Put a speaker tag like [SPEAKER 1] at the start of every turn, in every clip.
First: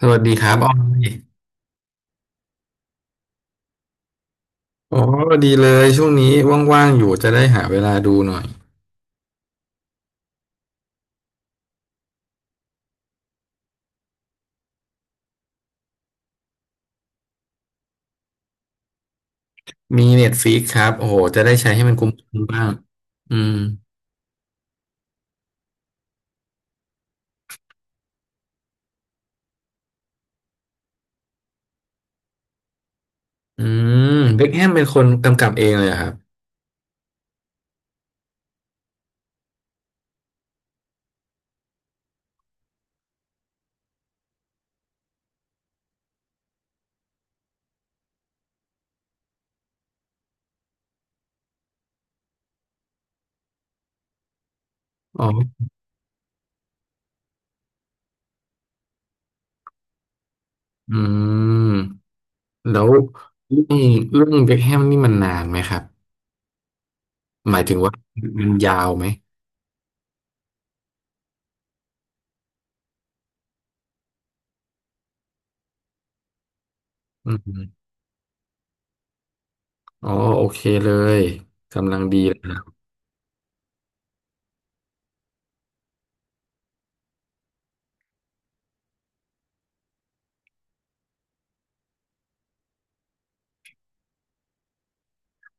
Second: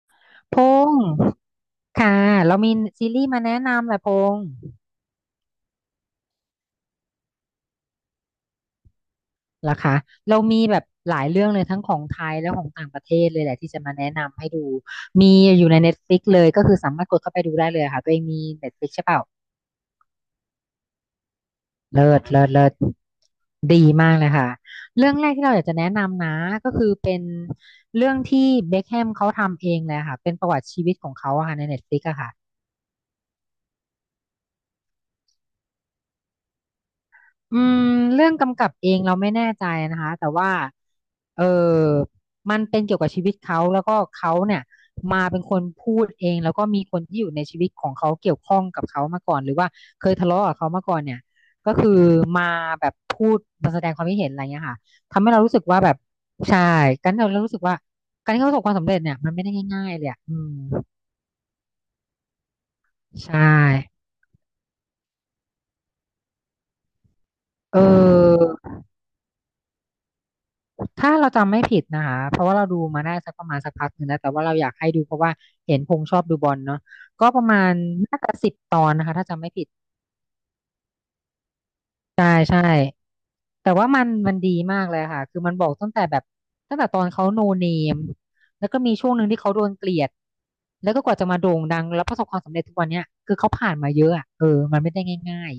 [SPEAKER 1] สวัสดีครั
[SPEAKER 2] พ
[SPEAKER 1] บอ
[SPEAKER 2] ง
[SPEAKER 1] อ
[SPEAKER 2] ษ์
[SPEAKER 1] ย
[SPEAKER 2] ค่ะเรามีซีรีส์มาแนะนำแหละพงษ์
[SPEAKER 1] โอ้ดีเลยช่วงนี้ว่างๆอยู่จะได้หาเวลาดูหน่อย
[SPEAKER 2] เหรอคะเรามีแบบหลายเรื่องเลยทั้งของไทยและของต่างประเทศเลยแหละที่จะมาแนะนำให้ดูมีอยู่ใน Netflix เลยก็คือสามารถกดเข้าไปดูได้เลยค่ะตัวเองมี Netflix ใช่เปล่า
[SPEAKER 1] มีเน็ตฟ i ิกครับโอ้โหจะได้ใช้ให้มันคุ
[SPEAKER 2] เลิศ
[SPEAKER 1] ้ม
[SPEAKER 2] เลิศ
[SPEAKER 1] ๆบ้า
[SPEAKER 2] เลิ
[SPEAKER 1] ง
[SPEAKER 2] ศ
[SPEAKER 1] อืม
[SPEAKER 2] ดีมากเลยค่ะเรื่องแรกที่เราอยากจะแนะนำนะก็คือเป็นเรื่องที่เบ็คแฮมเขาทำเองเลยค่ะเป็นประวัติชีวิตของเขาอะค่ะใน Netflix อะค่ะ
[SPEAKER 1] อืมเบ็คแฮมเป็นคนกำกับเองเลยเหรอครับ
[SPEAKER 2] อืมเรื่องกำกับเองเราไม่แน่ใจนะคะแต่ว่าเออมันเป็นเกี่ยวกับชีวิตเขาแล้วก็เขาเนี่ยมาเป็นคนพูดเองแล้วก็มีคนที่อยู่ในชีวิตของเขาเกี่ยวข้องกับเขามาก่อนหรือว่าเคยทะเลาะกับเขามาก่อนเนี่ยก็คือมาแบบพูดมาแสดงความคิดเห็นอะไรเงี้ยค่ะทำ
[SPEAKER 1] อ๋อ
[SPEAKER 2] ให้เรารู้สึกว่าแบบใช่กันเรารู้สึกว่าการที่เขาประสบความสำเร็จเนี่ยมันไม่ได้ง่ายๆเลยอะอืม
[SPEAKER 1] อืมแล้วเรื
[SPEAKER 2] ใช่
[SPEAKER 1] ่องเบ็คแฮมนี่มันนานไหมครับหมายถึ
[SPEAKER 2] เอ
[SPEAKER 1] งว่ามันยา
[SPEAKER 2] อ
[SPEAKER 1] วไหม
[SPEAKER 2] ถ้าเราจำไม่ผิดนะคะเพราะว่าเราดูมาได้สักประมาณสักพักหนึ่งแล้วแต่ว่าเราอยากให้ดูเพราะว่าเห็นพงษ์ชอบดูบอลเนาะก็
[SPEAKER 1] อื
[SPEAKER 2] ประมา
[SPEAKER 1] ม
[SPEAKER 2] ณน่าจะ10 ตอนนะคะถ้าจำไม่ผิด
[SPEAKER 1] อ๋อโอเคเลยกำลังดี
[SPEAKER 2] ใช่
[SPEAKER 1] เลย
[SPEAKER 2] ใช่
[SPEAKER 1] นะ
[SPEAKER 2] แต่ว่ามันดีมากเลยค่ะคือมันบอกตั้งแต่แบบตั้งแต่ตอนเขาโนเนมแล้วก็มีช่วงหนึ่งที่เขาโดนเกลียดแล้วก็กว่าจะมาโด่งดังแล้วประสบความสำเร็จทุกวันเนี้ยคือเขาผ่านมาเยอะอะเออมันไม่ได้ง่าย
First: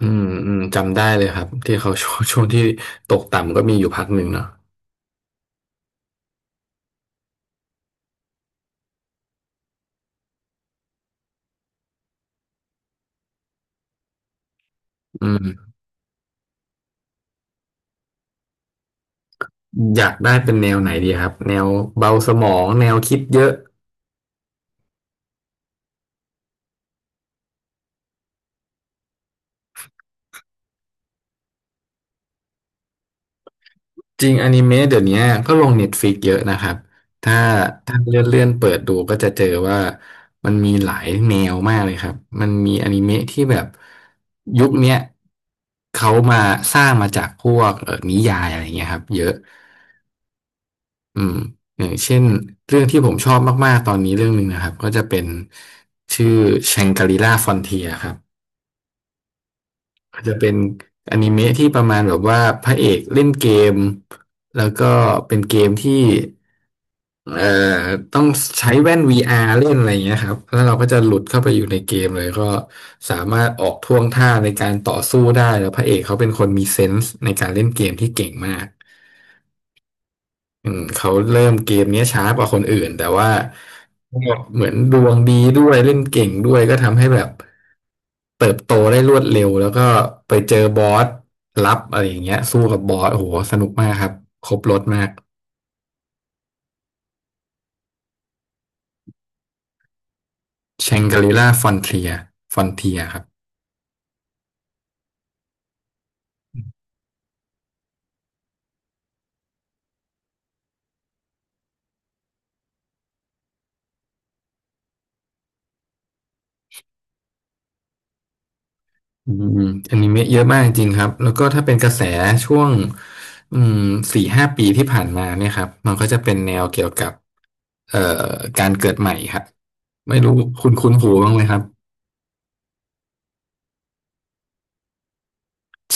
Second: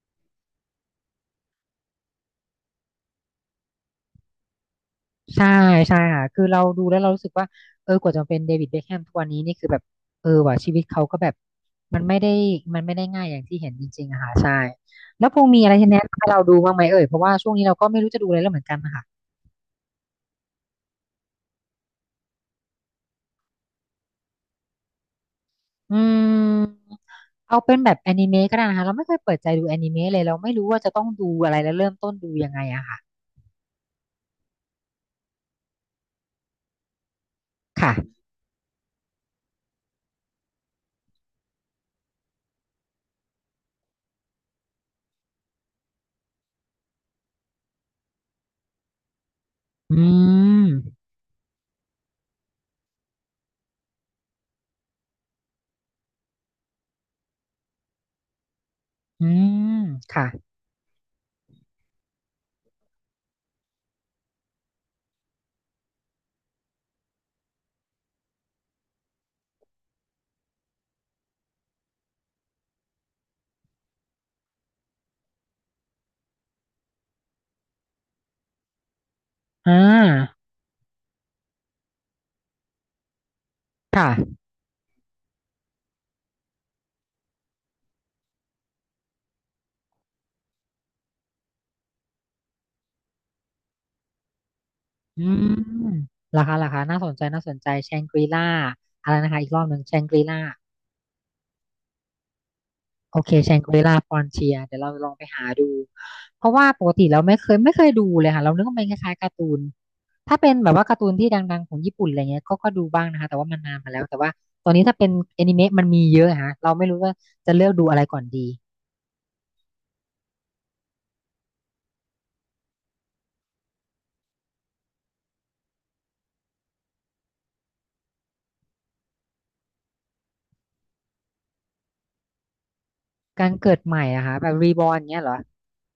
[SPEAKER 1] อืมอืมจำได้เลยครับที่เขา ช่วงที่ตกต่ำก็มีอยู่พักหนึ่งเนาะ
[SPEAKER 2] ใช่ใช่ค่ะคือเราดูแล้วเรารู้สึกว่าเออกว่าจะมาเป็นเดวิดเบคแฮมทุกวันนี้นี่คือแบบเออว่ะชีวิตเขาก็แบบมันไม่ได้มันไม่ได้ง่ายอย่างที่เห็นจริงๆอะค่ะใช่
[SPEAKER 1] อื
[SPEAKER 2] แล้วพงมี
[SPEAKER 1] ม
[SPEAKER 2] อะไรที่แนะนำให้เราดูบ้างไหมเอ่ยเพราะว่าช่วงนี้เราก็ไม่รู้จะดูอะไรแล้วเหมือนกันนะคะ
[SPEAKER 1] อยากได้เป็นแนวไหนดีครับแนวเบาสมองแนวคิดเยอะ
[SPEAKER 2] อืมเอาเป็นแบบแอนิเมะก็ได้นะคะเราไม่เคยเปิดใจดูแอนิเมะเลยเราไม่รู้ว่าจะต้องดูอะไรแล้วเริ่มต้นดูยังไงอะค่ะ
[SPEAKER 1] จริงอนิเมะเดี๋ยวนี้ก็ลงเน็ตฟ i ิกเยอะนะครับถ้าถ้าเลื่
[SPEAKER 2] ค่ะ
[SPEAKER 1] อนเลื่อนเปิดดูก็จะเจอว่ามันมีหลายแนวมากเลยครับมันมีอนิเมะที่แบบยุคเนี้ยเขามาสร้างมาจากพวกนิยายอะไรเงี้ยครับเยอะ
[SPEAKER 2] อืม
[SPEAKER 1] อืมอย่างเช่นเรื่องที่ผมชอบมากๆตอนนี้เรื่องหนึ่งนะครับก็จะเป็นชื่อแชงกรีล่าฟอนเทียครับ
[SPEAKER 2] อืม
[SPEAKER 1] อาจ
[SPEAKER 2] ค่ะ
[SPEAKER 1] จะเป็นอนิเมะที่ประมาณแบบว่าพระเอกเล่นเกมแล้วก็เป็นเกมที่เอ่อต้องใช้แว่น VR เล่นอะไรอย่างเงี้ยครับแล้วเราก็จะหลุดเข้าไปอยู่ในเกมเลยก็สามารถออกท่วงท่าในการต่อสู้ได้แล้วพระเอกเขาเป็นคนมีเซนส์ในการเล่นเกมที่เก่งมาก
[SPEAKER 2] อ่า
[SPEAKER 1] อืมเขาเริ่มเกมเนี้ยช้ากว่าคนอื่นแต่ว่าก็
[SPEAKER 2] ค่ะ
[SPEAKER 1] เหมือนดวงดีด้วยเล่นเก่งด้วยก็ทำให้แบบเติบโตได้รวดเร็วแล้วก็ไปเจอบอสลับอะไรอย่างเงี้ยสู้กับบอสโอ้โหสนุกมากครับครบรถมาก
[SPEAKER 2] อืมราคาราคาน่าสนใจ น่าสนใจแชงกรีล่าอะไรนะคะ อีกรอบหนึ่งแชงกรีล่า
[SPEAKER 1] แชงกรีล่าฟอนเทียค
[SPEAKER 2] โอ
[SPEAKER 1] รับ
[SPEAKER 2] เคแชงกรีล่าฟอนเทียเดี๋ยวเราลองไปหาดู เพราะว่าปกติเราไม่เคยดูเลยค่ะ เรานึกว่ามันคล้ายๆการ์ตูน ถ้าเป็นแบบว่าการ์ตูนที่ดังๆของญี่ปุ่นอะไรเงี้ยก็ก็ดูบ้างนะคะ แต่ว่ามันนานมาแล้ว แต่ว่าตอนนี้ถ้าเป็นแอนิเมะมันมีเยอะฮะเราไม่รู้ว่าจะเลือกดูอะไรก่อนดี
[SPEAKER 1] อืมอนิเมะเยอะมากจริงครับแล้วก็ถ้าเป็นกระแสช่วงอืมสี่ห้าปีที่ผ่านมาเนี่ยครับมันก็จะเป็นแนวเกี่ยวกับเอ่อการเกิดใหม่ครับไม่รู้คุณคุ้นหูบ้างไหมครับ
[SPEAKER 2] การเกิดใหม่อะค่ะแบบรีบอร์นเงี้ยเหรอ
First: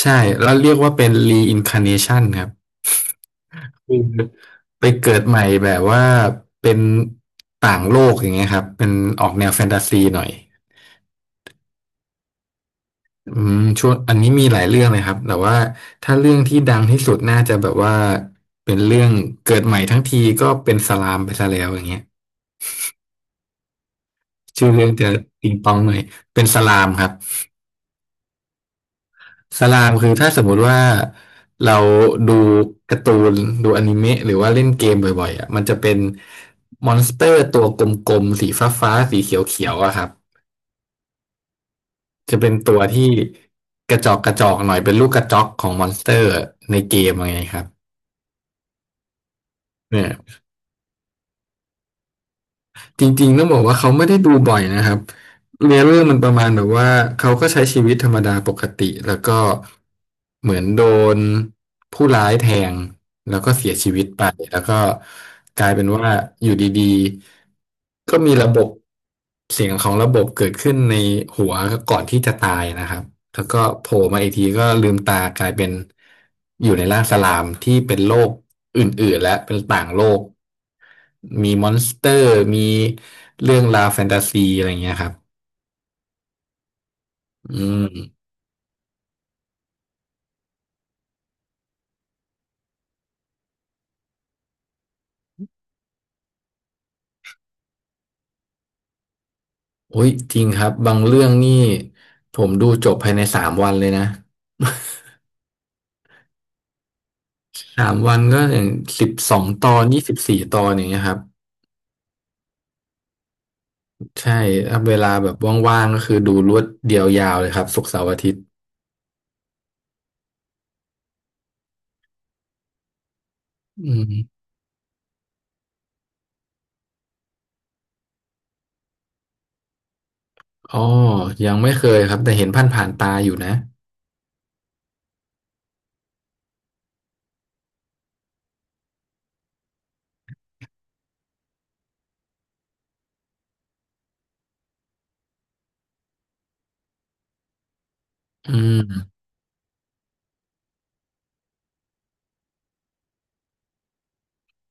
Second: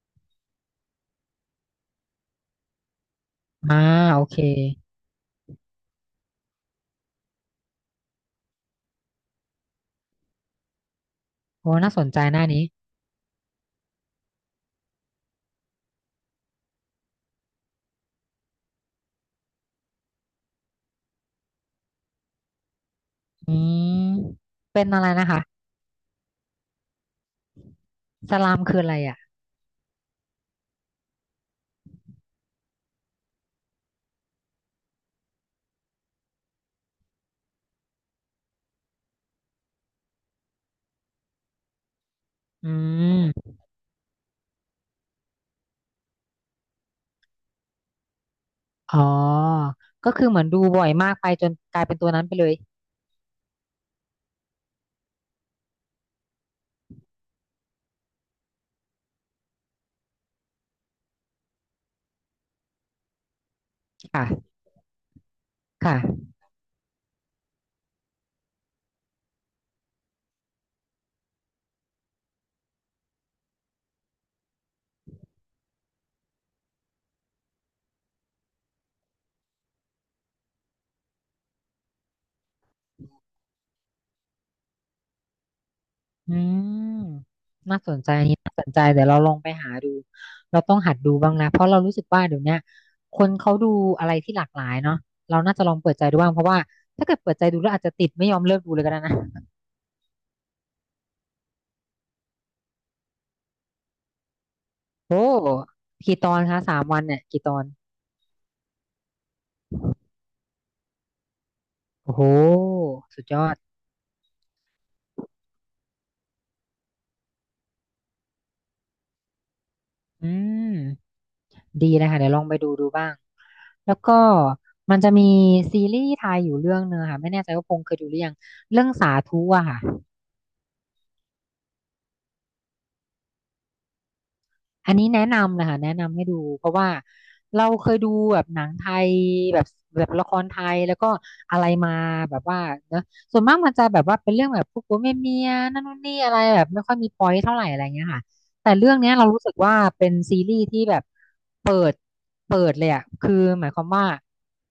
[SPEAKER 1] ใช่แล้วเรียกว่าเป็น reincarnation ครับ
[SPEAKER 2] อ่า
[SPEAKER 1] คือ
[SPEAKER 2] โอเค
[SPEAKER 1] ไปเกิดใหม่แบบว่าเป็นต่างโลกอย่างเงี้ยครับเป็นออกแนวแฟนตาซีหน่อย
[SPEAKER 2] โอ้น่าสนใจหน้านี้
[SPEAKER 1] อืมช่วงอันนี้มีหลายเรื่องเลยครับแต่ว่าถ้าเรื่องที่ดังที่สุดน่าจะแบบว่าเป็นเรื่องเกิดใหม่ทั้งทีก็เป็นสลามไปซะแล้วอย่างเงี้ย
[SPEAKER 2] อืม
[SPEAKER 1] ชื่อ
[SPEAKER 2] เป็
[SPEAKER 1] เรื่
[SPEAKER 2] น
[SPEAKER 1] อง
[SPEAKER 2] อะไร
[SPEAKER 1] จะ
[SPEAKER 2] นะคะ
[SPEAKER 1] ปิงปองหน่อยเป็นสลามครับ
[SPEAKER 2] สลามคืออะไรอ่ะ
[SPEAKER 1] สลามคือถ้าสมมุติว่าเราดูการ์ตูนดูอนิเมะหรือว่าเล่นเกมบ่อยๆอ่ะมันจะเป็นมอนสเตอร์ตัวกลมๆสีฟ้าๆสีเขียวๆอะครับจะเป็น
[SPEAKER 2] อื
[SPEAKER 1] ตัวที่
[SPEAKER 2] ม
[SPEAKER 1] กระจอกกระจอกหน่อยเป็นลูกกระจอกของมอนสเตอร์ในเกมอะไรเงี้ยครับ
[SPEAKER 2] อ๋อก็คือเหมือนดูบ่อยมากไปจนกลายเป็นตัวนั้นไปเลย
[SPEAKER 1] จริงๆต้องบอกว่าเขาไม่ได้ดูบ่อยนะครับ เนื้อเรื่เองมันประมาณแบบว่าเขาก็ใช้ชีวิตธรรมดาปกติแล้วก็เหมือนโดนผู้ร้ายแทงแล้วก็เสียชีวิตไป
[SPEAKER 2] ค่ะ
[SPEAKER 1] แล้วก็กลายเป็นว่า
[SPEAKER 2] ค่ะ
[SPEAKER 1] อยู่ดีๆก็มีระบบเสียงของระบบเกิดขึ้นในหัวก่อนที่จะตายนะครับแล้วก็โผล่มาอีกทีก็ลืมตากลายเป็นอยู่ในร่างสลามที่เป็นโลกอื่นๆและเป็นต่างโลกมีมอนสเตอร์มีเรื่องราวแฟนตาซีอะไรอย่างเงี้ยครับ
[SPEAKER 2] อืม
[SPEAKER 1] อื
[SPEAKER 2] น่า
[SPEAKER 1] ม
[SPEAKER 2] สนใจอันนี้น่าสนใจเดี๋ยวเราลองไปหาดู เราต้องหัดดูบ้างนะเพราะเรารู้สึกว่าเดี๋ยวเนี้ยคนเขาดูอะไรที่หลากหลายเนาะเราน่าจะลองเปิดใจดูบ้างเพราะว่าถ้าเกิดเปิดใจดูแล้วอาจจะติดไม่ยอมเลิกดูเลยก็ได้นะ
[SPEAKER 1] โอ้ยจริงครับ บางเรื่องนี่ผมดูจบภายในสามวันเลยนะ
[SPEAKER 2] โอ้กี่ตอนคะ3 วันเนี่ยกี่ตอน
[SPEAKER 1] สามวันก็อย่างสิบสองตอนยี่สิบสี่ตอนอย่างเงี้ยครับ
[SPEAKER 2] โอ้โหสุดยอด
[SPEAKER 1] ใช่ถ้าเวลาแบบว่างๆก็คือดูรวดเดียวยาวเลยครับศุกร์เสาร์อาทิตย์
[SPEAKER 2] อืมดีนะคะเดี๋ยวลองไปดูดูบ้าง
[SPEAKER 1] อื
[SPEAKER 2] แล้ว
[SPEAKER 1] ม
[SPEAKER 2] ก็มันจะมีซีรีส์ไทยอยู่เรื่องเนึงอะค่ะไม่แน่ใจว่าพงษ์เคยดูหรือยังเรื่องสาธุอะค่ะ
[SPEAKER 1] อ๋อ ยังไม่เคยครับแต่เห็นผ่านตาอยู่นะ
[SPEAKER 2] อันนี้แนะนำเลยค่ะแนะนำให้ดูเพราะว่าเราเคยดูแบบหนังไทยแบบแบบละครไทยแล้วก็อะไรมาแบบว่าเนอะส่วนมากมันจะแบบว่าเป็นเรื่องแบบพวกผัวเมียเมียนั่นนู่นนี่อะไรแบบไม่ค่อยมีพอยต์เท่าไหร่อะไรเงี้ยค่ะ
[SPEAKER 1] อื
[SPEAKER 2] แต่เรื่อง
[SPEAKER 1] ม
[SPEAKER 2] เนี้ยเรารู้สึกว่าเป็นซีรีส์ที่แบบเปิดเปิดเลยอะคือหมายความว่า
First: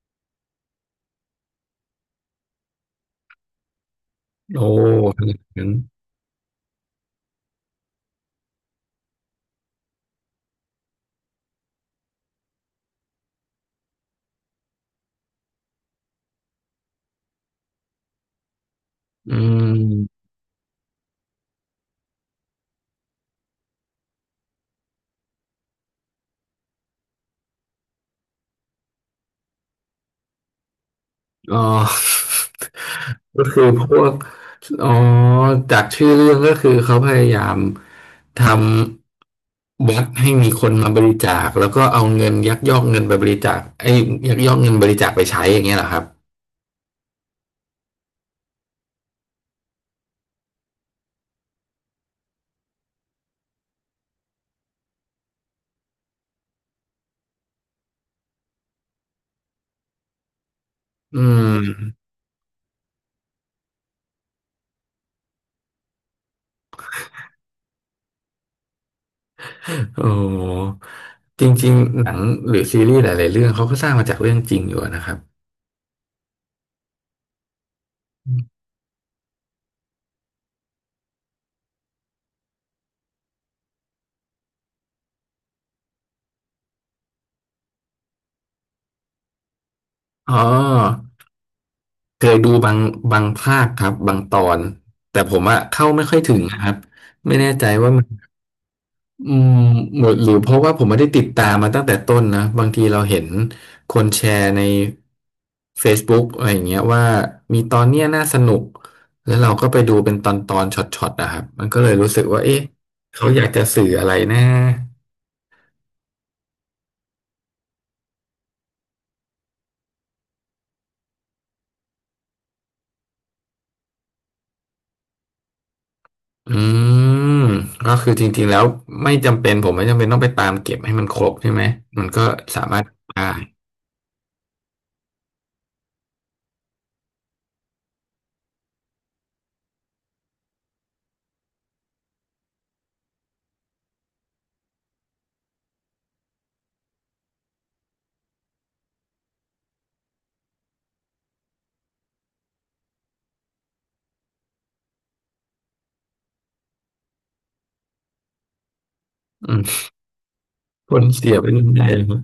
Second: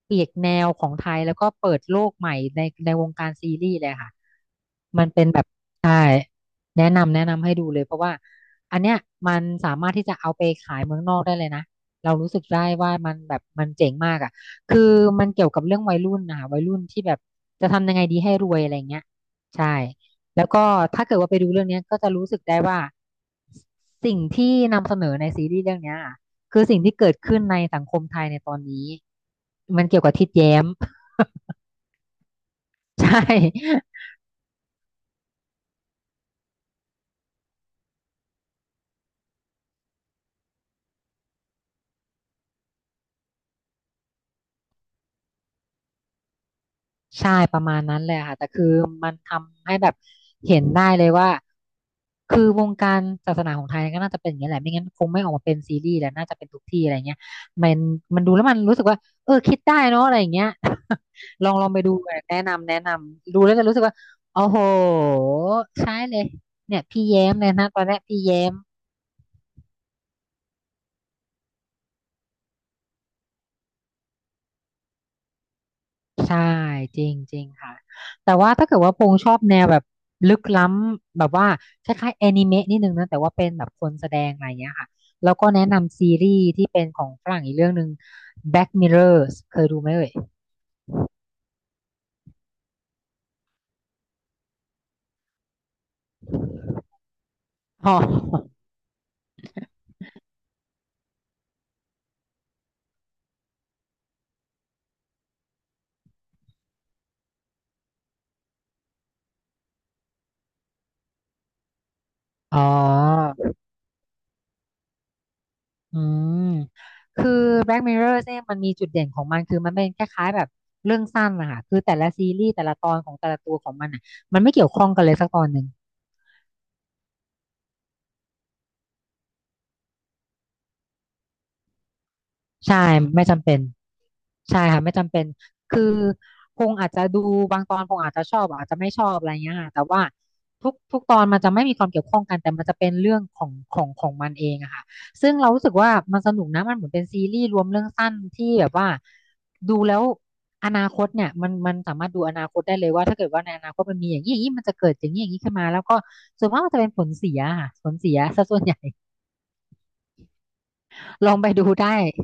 [SPEAKER 2] เปลี่ยนแนวของไทยแล้วก็เปิดโลกใหม่ในในวงการซีรีส์เลยค่ะ
[SPEAKER 1] โอ้
[SPEAKER 2] มันเป็น
[SPEAKER 1] นึก
[SPEAKER 2] แบบ
[SPEAKER 1] ถึง
[SPEAKER 2] ใช่แนะนำให้ดูเลยเพราะว่าอันเนี้ยมันสามารถที่จะเอาไปขายเมืองนอกได้เลยนะเรารู้สึกได้ว่ามันแบบมันเจ๋งมากอ่ะคือมันเกี่ยวกับเรื่องวัยรุ่นนะคะวัยรุ่นที่แบบจะทำยังไงดีให้รวยอะไรเงี้ย
[SPEAKER 1] อื
[SPEAKER 2] ใช่
[SPEAKER 1] ม
[SPEAKER 2] แล้วก็ถ้าเกิดว่าไปดูเรื่องเนี้ยก็จะรู้สึกได้ว่าสิ่งที่นำเสนอในซีรีส์เรื่องเนี้ยอะคือสิ่งที่เกิดขึ้นในสังคมไทยในตอนนี้มันเกี่ยวกับทิดแย้ม
[SPEAKER 1] อ๋อ
[SPEAKER 2] ใช่
[SPEAKER 1] ก็คือพวกอ๋อจากชื่อเรื่องก็คือเขาพยายามทำวัดให้มีคนมาบริจาคแล้วก็เอาเงินยักยอกเงินไปบริจาคไอ้ยยักยอกเงินบริจาคไปใช้อย่างเงี้ยเหรอครับ
[SPEAKER 2] ใช่ประมาณนั้นเลยค่ะแต่คือมันทำให้แบบเห็นได้เลยว่าคือวงการศาสนาของไทยก็น่าจะเป็นอย่างนี้แหละไม่งั้นคงไม่ออกมาเป็นซีรีส์แหละน่าจะเป็นทุกที่อะไรเงี้ยมันมันดูแล้วมันรู้สึกว่าเออคิดได้เนาะอะไรอย่างเงี้ย
[SPEAKER 1] อื
[SPEAKER 2] ลอง
[SPEAKER 1] ม
[SPEAKER 2] ลองไปดูเลยแนะนำดูแล้วจะรู้สึกว่าโอ้โหใช่เลยเนี่ยพี่แย้มเลยนะตอนแรกพี่แย้ม
[SPEAKER 1] โอ้จริงๆหนังหรือซีรีส์หลายๆเรื่องเขาก็สร้างมาจากเรื่องจริงอยู่นะครับ
[SPEAKER 2] ใช่จริงจริงค่ะแต่ว่าถ้าเกิดว่าพงษ์ชอบแนวแบบลึกล้ำแบบว่าคล้ายๆแอนิเมะนิดนึงนะแต่ว่าเป็นแบบคนแสดงอะไรเงี้ยค่ะแล้วก็แนะนำซีรีส์ที่เป็นของฝรั่งอีกเรื่องหนึ่ง Black Mirrors เคยดูไหมเอ่ย
[SPEAKER 1] อ๋อเคยดูบางภาคครับบางตอนแต่ผมอะเข้าไม่ค่อยถึงนะครับไม่แน่ใจว่า
[SPEAKER 2] อ๋อ
[SPEAKER 1] มัน อืมหมดหรือเพราะว่าผมไม่ได้ติดตามมาตั้งแต่ต้นนะบางทีเราเห็นคนแชร์ใน Facebook อะไรอย่างเงี้ยว่ามีตอนเนี้ยน่าสนุกแล้วเราก็ไปดูเป็นตอนช็อตๆนะครับมันก็เลยรู้สึกว่า
[SPEAKER 2] อ๋
[SPEAKER 1] เอ๊ะ
[SPEAKER 2] อ
[SPEAKER 1] เขาอยากจะสื่ออะไรนะ
[SPEAKER 2] อืมคือ Black Mirror เนี่ยมันมีจุดเด่นของมันคือมันเป็นคล้ายๆแบบเรื่องสั้นนะคะคือแต่ละซีรีส์แต่ละตอนของแต่ละตัวของมันอ่ะมันไม่เกี่ยวข้องกันเลยสักตอนหนึ่ง
[SPEAKER 1] อืมก็คือจริงๆแล้วไม่จำเป็นผมไม่จำเป็นต้องไปตามเก็บให้มันครบใช่ไหมมันก็สา
[SPEAKER 2] ใช่
[SPEAKER 1] มารถได้
[SPEAKER 2] ไม่จำเป็น ใช่ค่ะไม่จำเป็นคือพงอาจจะดูบางตอนพงอาจจะชอบอาจจะไม่ชอบอะไรเงี้ยค่ะแต่ว่าทุกตอนมันจะไม่มีความเกี่ยวข้องกันแต่มันจะเป็นเรื่องของมันเองอะค่ะซึ่งเรารู้สึกว่ามันสนุกนะมันเหมือนเป็นซีรีส์รวมเรื่องสั้นที่แบบว่าดูแล้วอนาคตเนี่ยมันสามารถดูอนาคตได้เลยว่าถ้าเกิดว่าในอนาคตมันมีอย่างนี้อย่างนี้มันจะเกิดอย่างนี้อย่างนี้ขึ้นมาแล้วก็ส่วนมากมันจะเป็นผลเสียค่ะผลเสียซะส่วนใหญ่
[SPEAKER 1] อืมคน
[SPEAKER 2] ล
[SPEAKER 1] เสี
[SPEAKER 2] อ
[SPEAKER 1] ย
[SPEAKER 2] ง
[SPEAKER 1] ไป
[SPEAKER 2] ไปดู
[SPEAKER 1] เรื่อ
[SPEAKER 2] ได้
[SPEAKER 1] ยๆเลยครับ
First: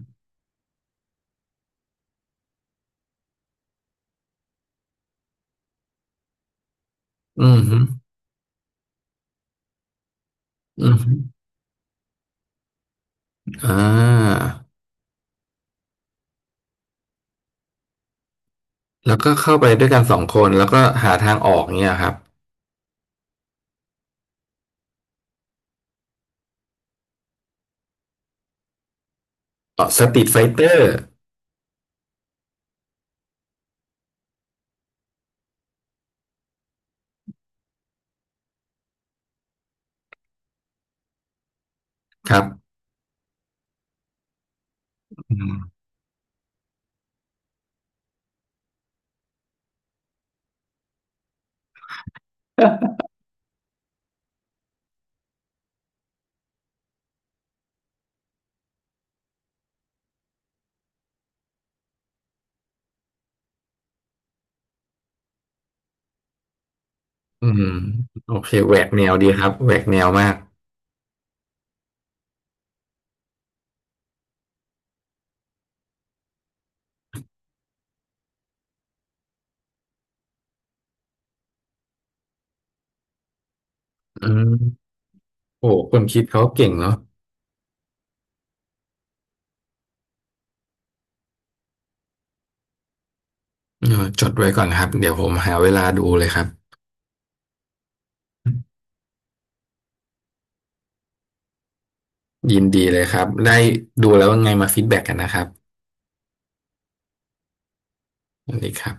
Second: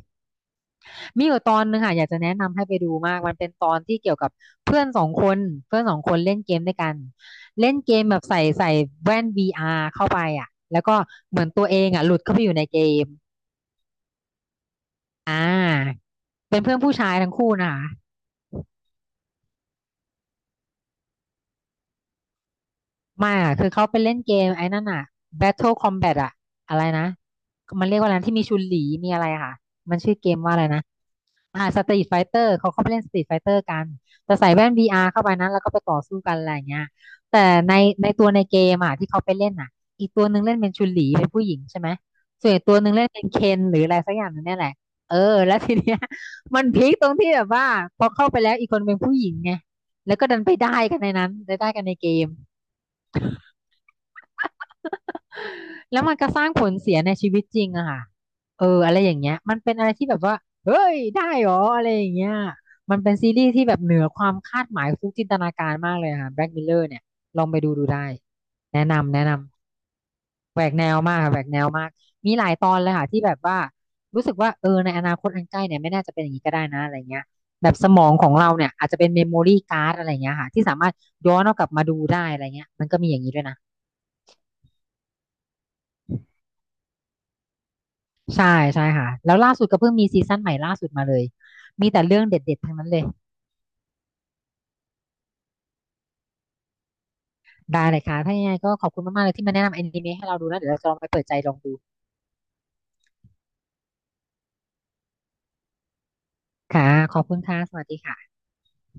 [SPEAKER 2] มีอยู่ตอนหนึงค่ะอยากจะแนะนำให้ไปดูมากมันเป็นตอนที่เกี่ยวกับเพื่อนสองคนเพื่อนสองคนเล่นเกมด้วยกัน
[SPEAKER 1] อืม
[SPEAKER 2] เล่
[SPEAKER 1] ฮึ
[SPEAKER 2] นเกมแบบใส่แว่น VR เข้าไปอ่ะแล้
[SPEAKER 1] อื
[SPEAKER 2] ว
[SPEAKER 1] ม
[SPEAKER 2] ก็
[SPEAKER 1] ฮึ
[SPEAKER 2] เหมือนตัวเองอ่ะหลุดเข้าไปอยู่ในเกม
[SPEAKER 1] อ่า
[SPEAKER 2] อ่าเป็นเพื่อนผู้ชายทั้งคู่นะคะ
[SPEAKER 1] แล้วก็เข้าไปด้วยกันสองคนแล้วก็หาทางออกเนี่ยครับ
[SPEAKER 2] ไม่อ่ะคือเขาไปเล่นเกมไอ้นั่นอ่ะ Battle Combat อ่ะอะไรนะมันเรียกว่าอะไรนะที่มีชุนหลีมีอะไรอะค่ะ
[SPEAKER 1] ต่อ
[SPEAKER 2] มัน
[SPEAKER 1] ส
[SPEAKER 2] ชื่
[SPEAKER 1] ต
[SPEAKER 2] อ
[SPEAKER 1] รี
[SPEAKER 2] เก
[SPEAKER 1] ทไฟ
[SPEAKER 2] มว่า
[SPEAKER 1] เต
[SPEAKER 2] อะไร
[SPEAKER 1] อ
[SPEAKER 2] นะ
[SPEAKER 1] ร์
[SPEAKER 2] อ่าสตรีทไฟเตอร์เขาเข้าไปเล่นสตรีทไฟเตอร์กันแต่ใส่แว่นวีอาร์เข้าไปนั้นแล้วก็ไปต่อสู้กันอะไรอย่างเงี้ยแต่ในในตัวในเกมอ่ะที่เขาไปเล่นอ่ะอีกตัวหนึ่งเล่นเป็นชุนหลีเป็นผู้หญิงใช่ไหม
[SPEAKER 1] ครับ
[SPEAKER 2] ส่วนอีกตัวหนึ่งเล่นเป็นเคนหรืออะไรสักอย่างหนึงเนี่ยแหละเออ
[SPEAKER 1] อื
[SPEAKER 2] แล้
[SPEAKER 1] ม
[SPEAKER 2] วทีเนี้ย มันพีคตรงที่แบบว่าพอเข้าไปแล้วอีกคนเป็นผู้หญิงไงแล้วก็ดันไปได้กันในนั้นได้กันในเกม แล้วมันก็สร้างผลเสียในชีวิตจริงอะค่ะเอออะไรอย่างเงี้ยมันเป็นอะไรที่แบบว่าเฮ้ยได้เหรออะไรอย่างเงี้ยมันเป็นซีรีส์ที่แบบเหนือความคาดหมายฟุกจินตนาการมากเลยค่ะแบล็กมลเลอร์เนี่ยลอ
[SPEAKER 1] อื
[SPEAKER 2] งไป
[SPEAKER 1] ม
[SPEAKER 2] ดูดูได้
[SPEAKER 1] โอเคแหว
[SPEAKER 2] แนะ
[SPEAKER 1] กแนว
[SPEAKER 2] นำแนะ
[SPEAKER 1] ดี
[SPEAKER 2] น
[SPEAKER 1] ครับแหวกแนวมาก
[SPEAKER 2] ำแหวกแนวมากค่ะแหวกแนวมากมีหลายตอนเลยค่ะที่แบบว่ารู้สึกว่าเออในอนาคตอันใกล้เนี่ยไม่น่าจะเป็นอย่างนี้ก็ได้นะอะไรเงี้ยแบบสมองของเราเนี่ยอาจจะเป็นเมมโมรี่การ์ดอะไรเงี้ยค่ะที่สามารถย้อนเอากลับมาดูได้อะไรเงี้ยมันก็มีอย่างนี้ด้วยนะ
[SPEAKER 1] อืมโอ้คนคิดเขาเก่งเนาะ
[SPEAKER 2] ใช่ใช่ค่ะแล้วล่าสุดก็เพิ่งมีซีซั่นใหม่ล่าสุดมาเลยมีแต่เรื่องเด็ดๆ ทั้งนั้นเลย
[SPEAKER 1] เออจดไว้ก่อนครับเดี๋ยวผมหาเวลาดูเลยครับ
[SPEAKER 2] ได้เลยค่ะถ้ายังไงก็ขอบคุณมากๆเลยที่มาแนะนำอนิเมะให้เราดูแล้วเดี๋ยวเราจะลองไปเปิดใจลองดู
[SPEAKER 1] ยินดีเลยครับได้ดูแล้วว่าไงมาฟีดแบ็กกันนะครับ
[SPEAKER 2] ค่ะขอบคุณค่ะสวัสดีค่ะ
[SPEAKER 1] สวัสดีครับ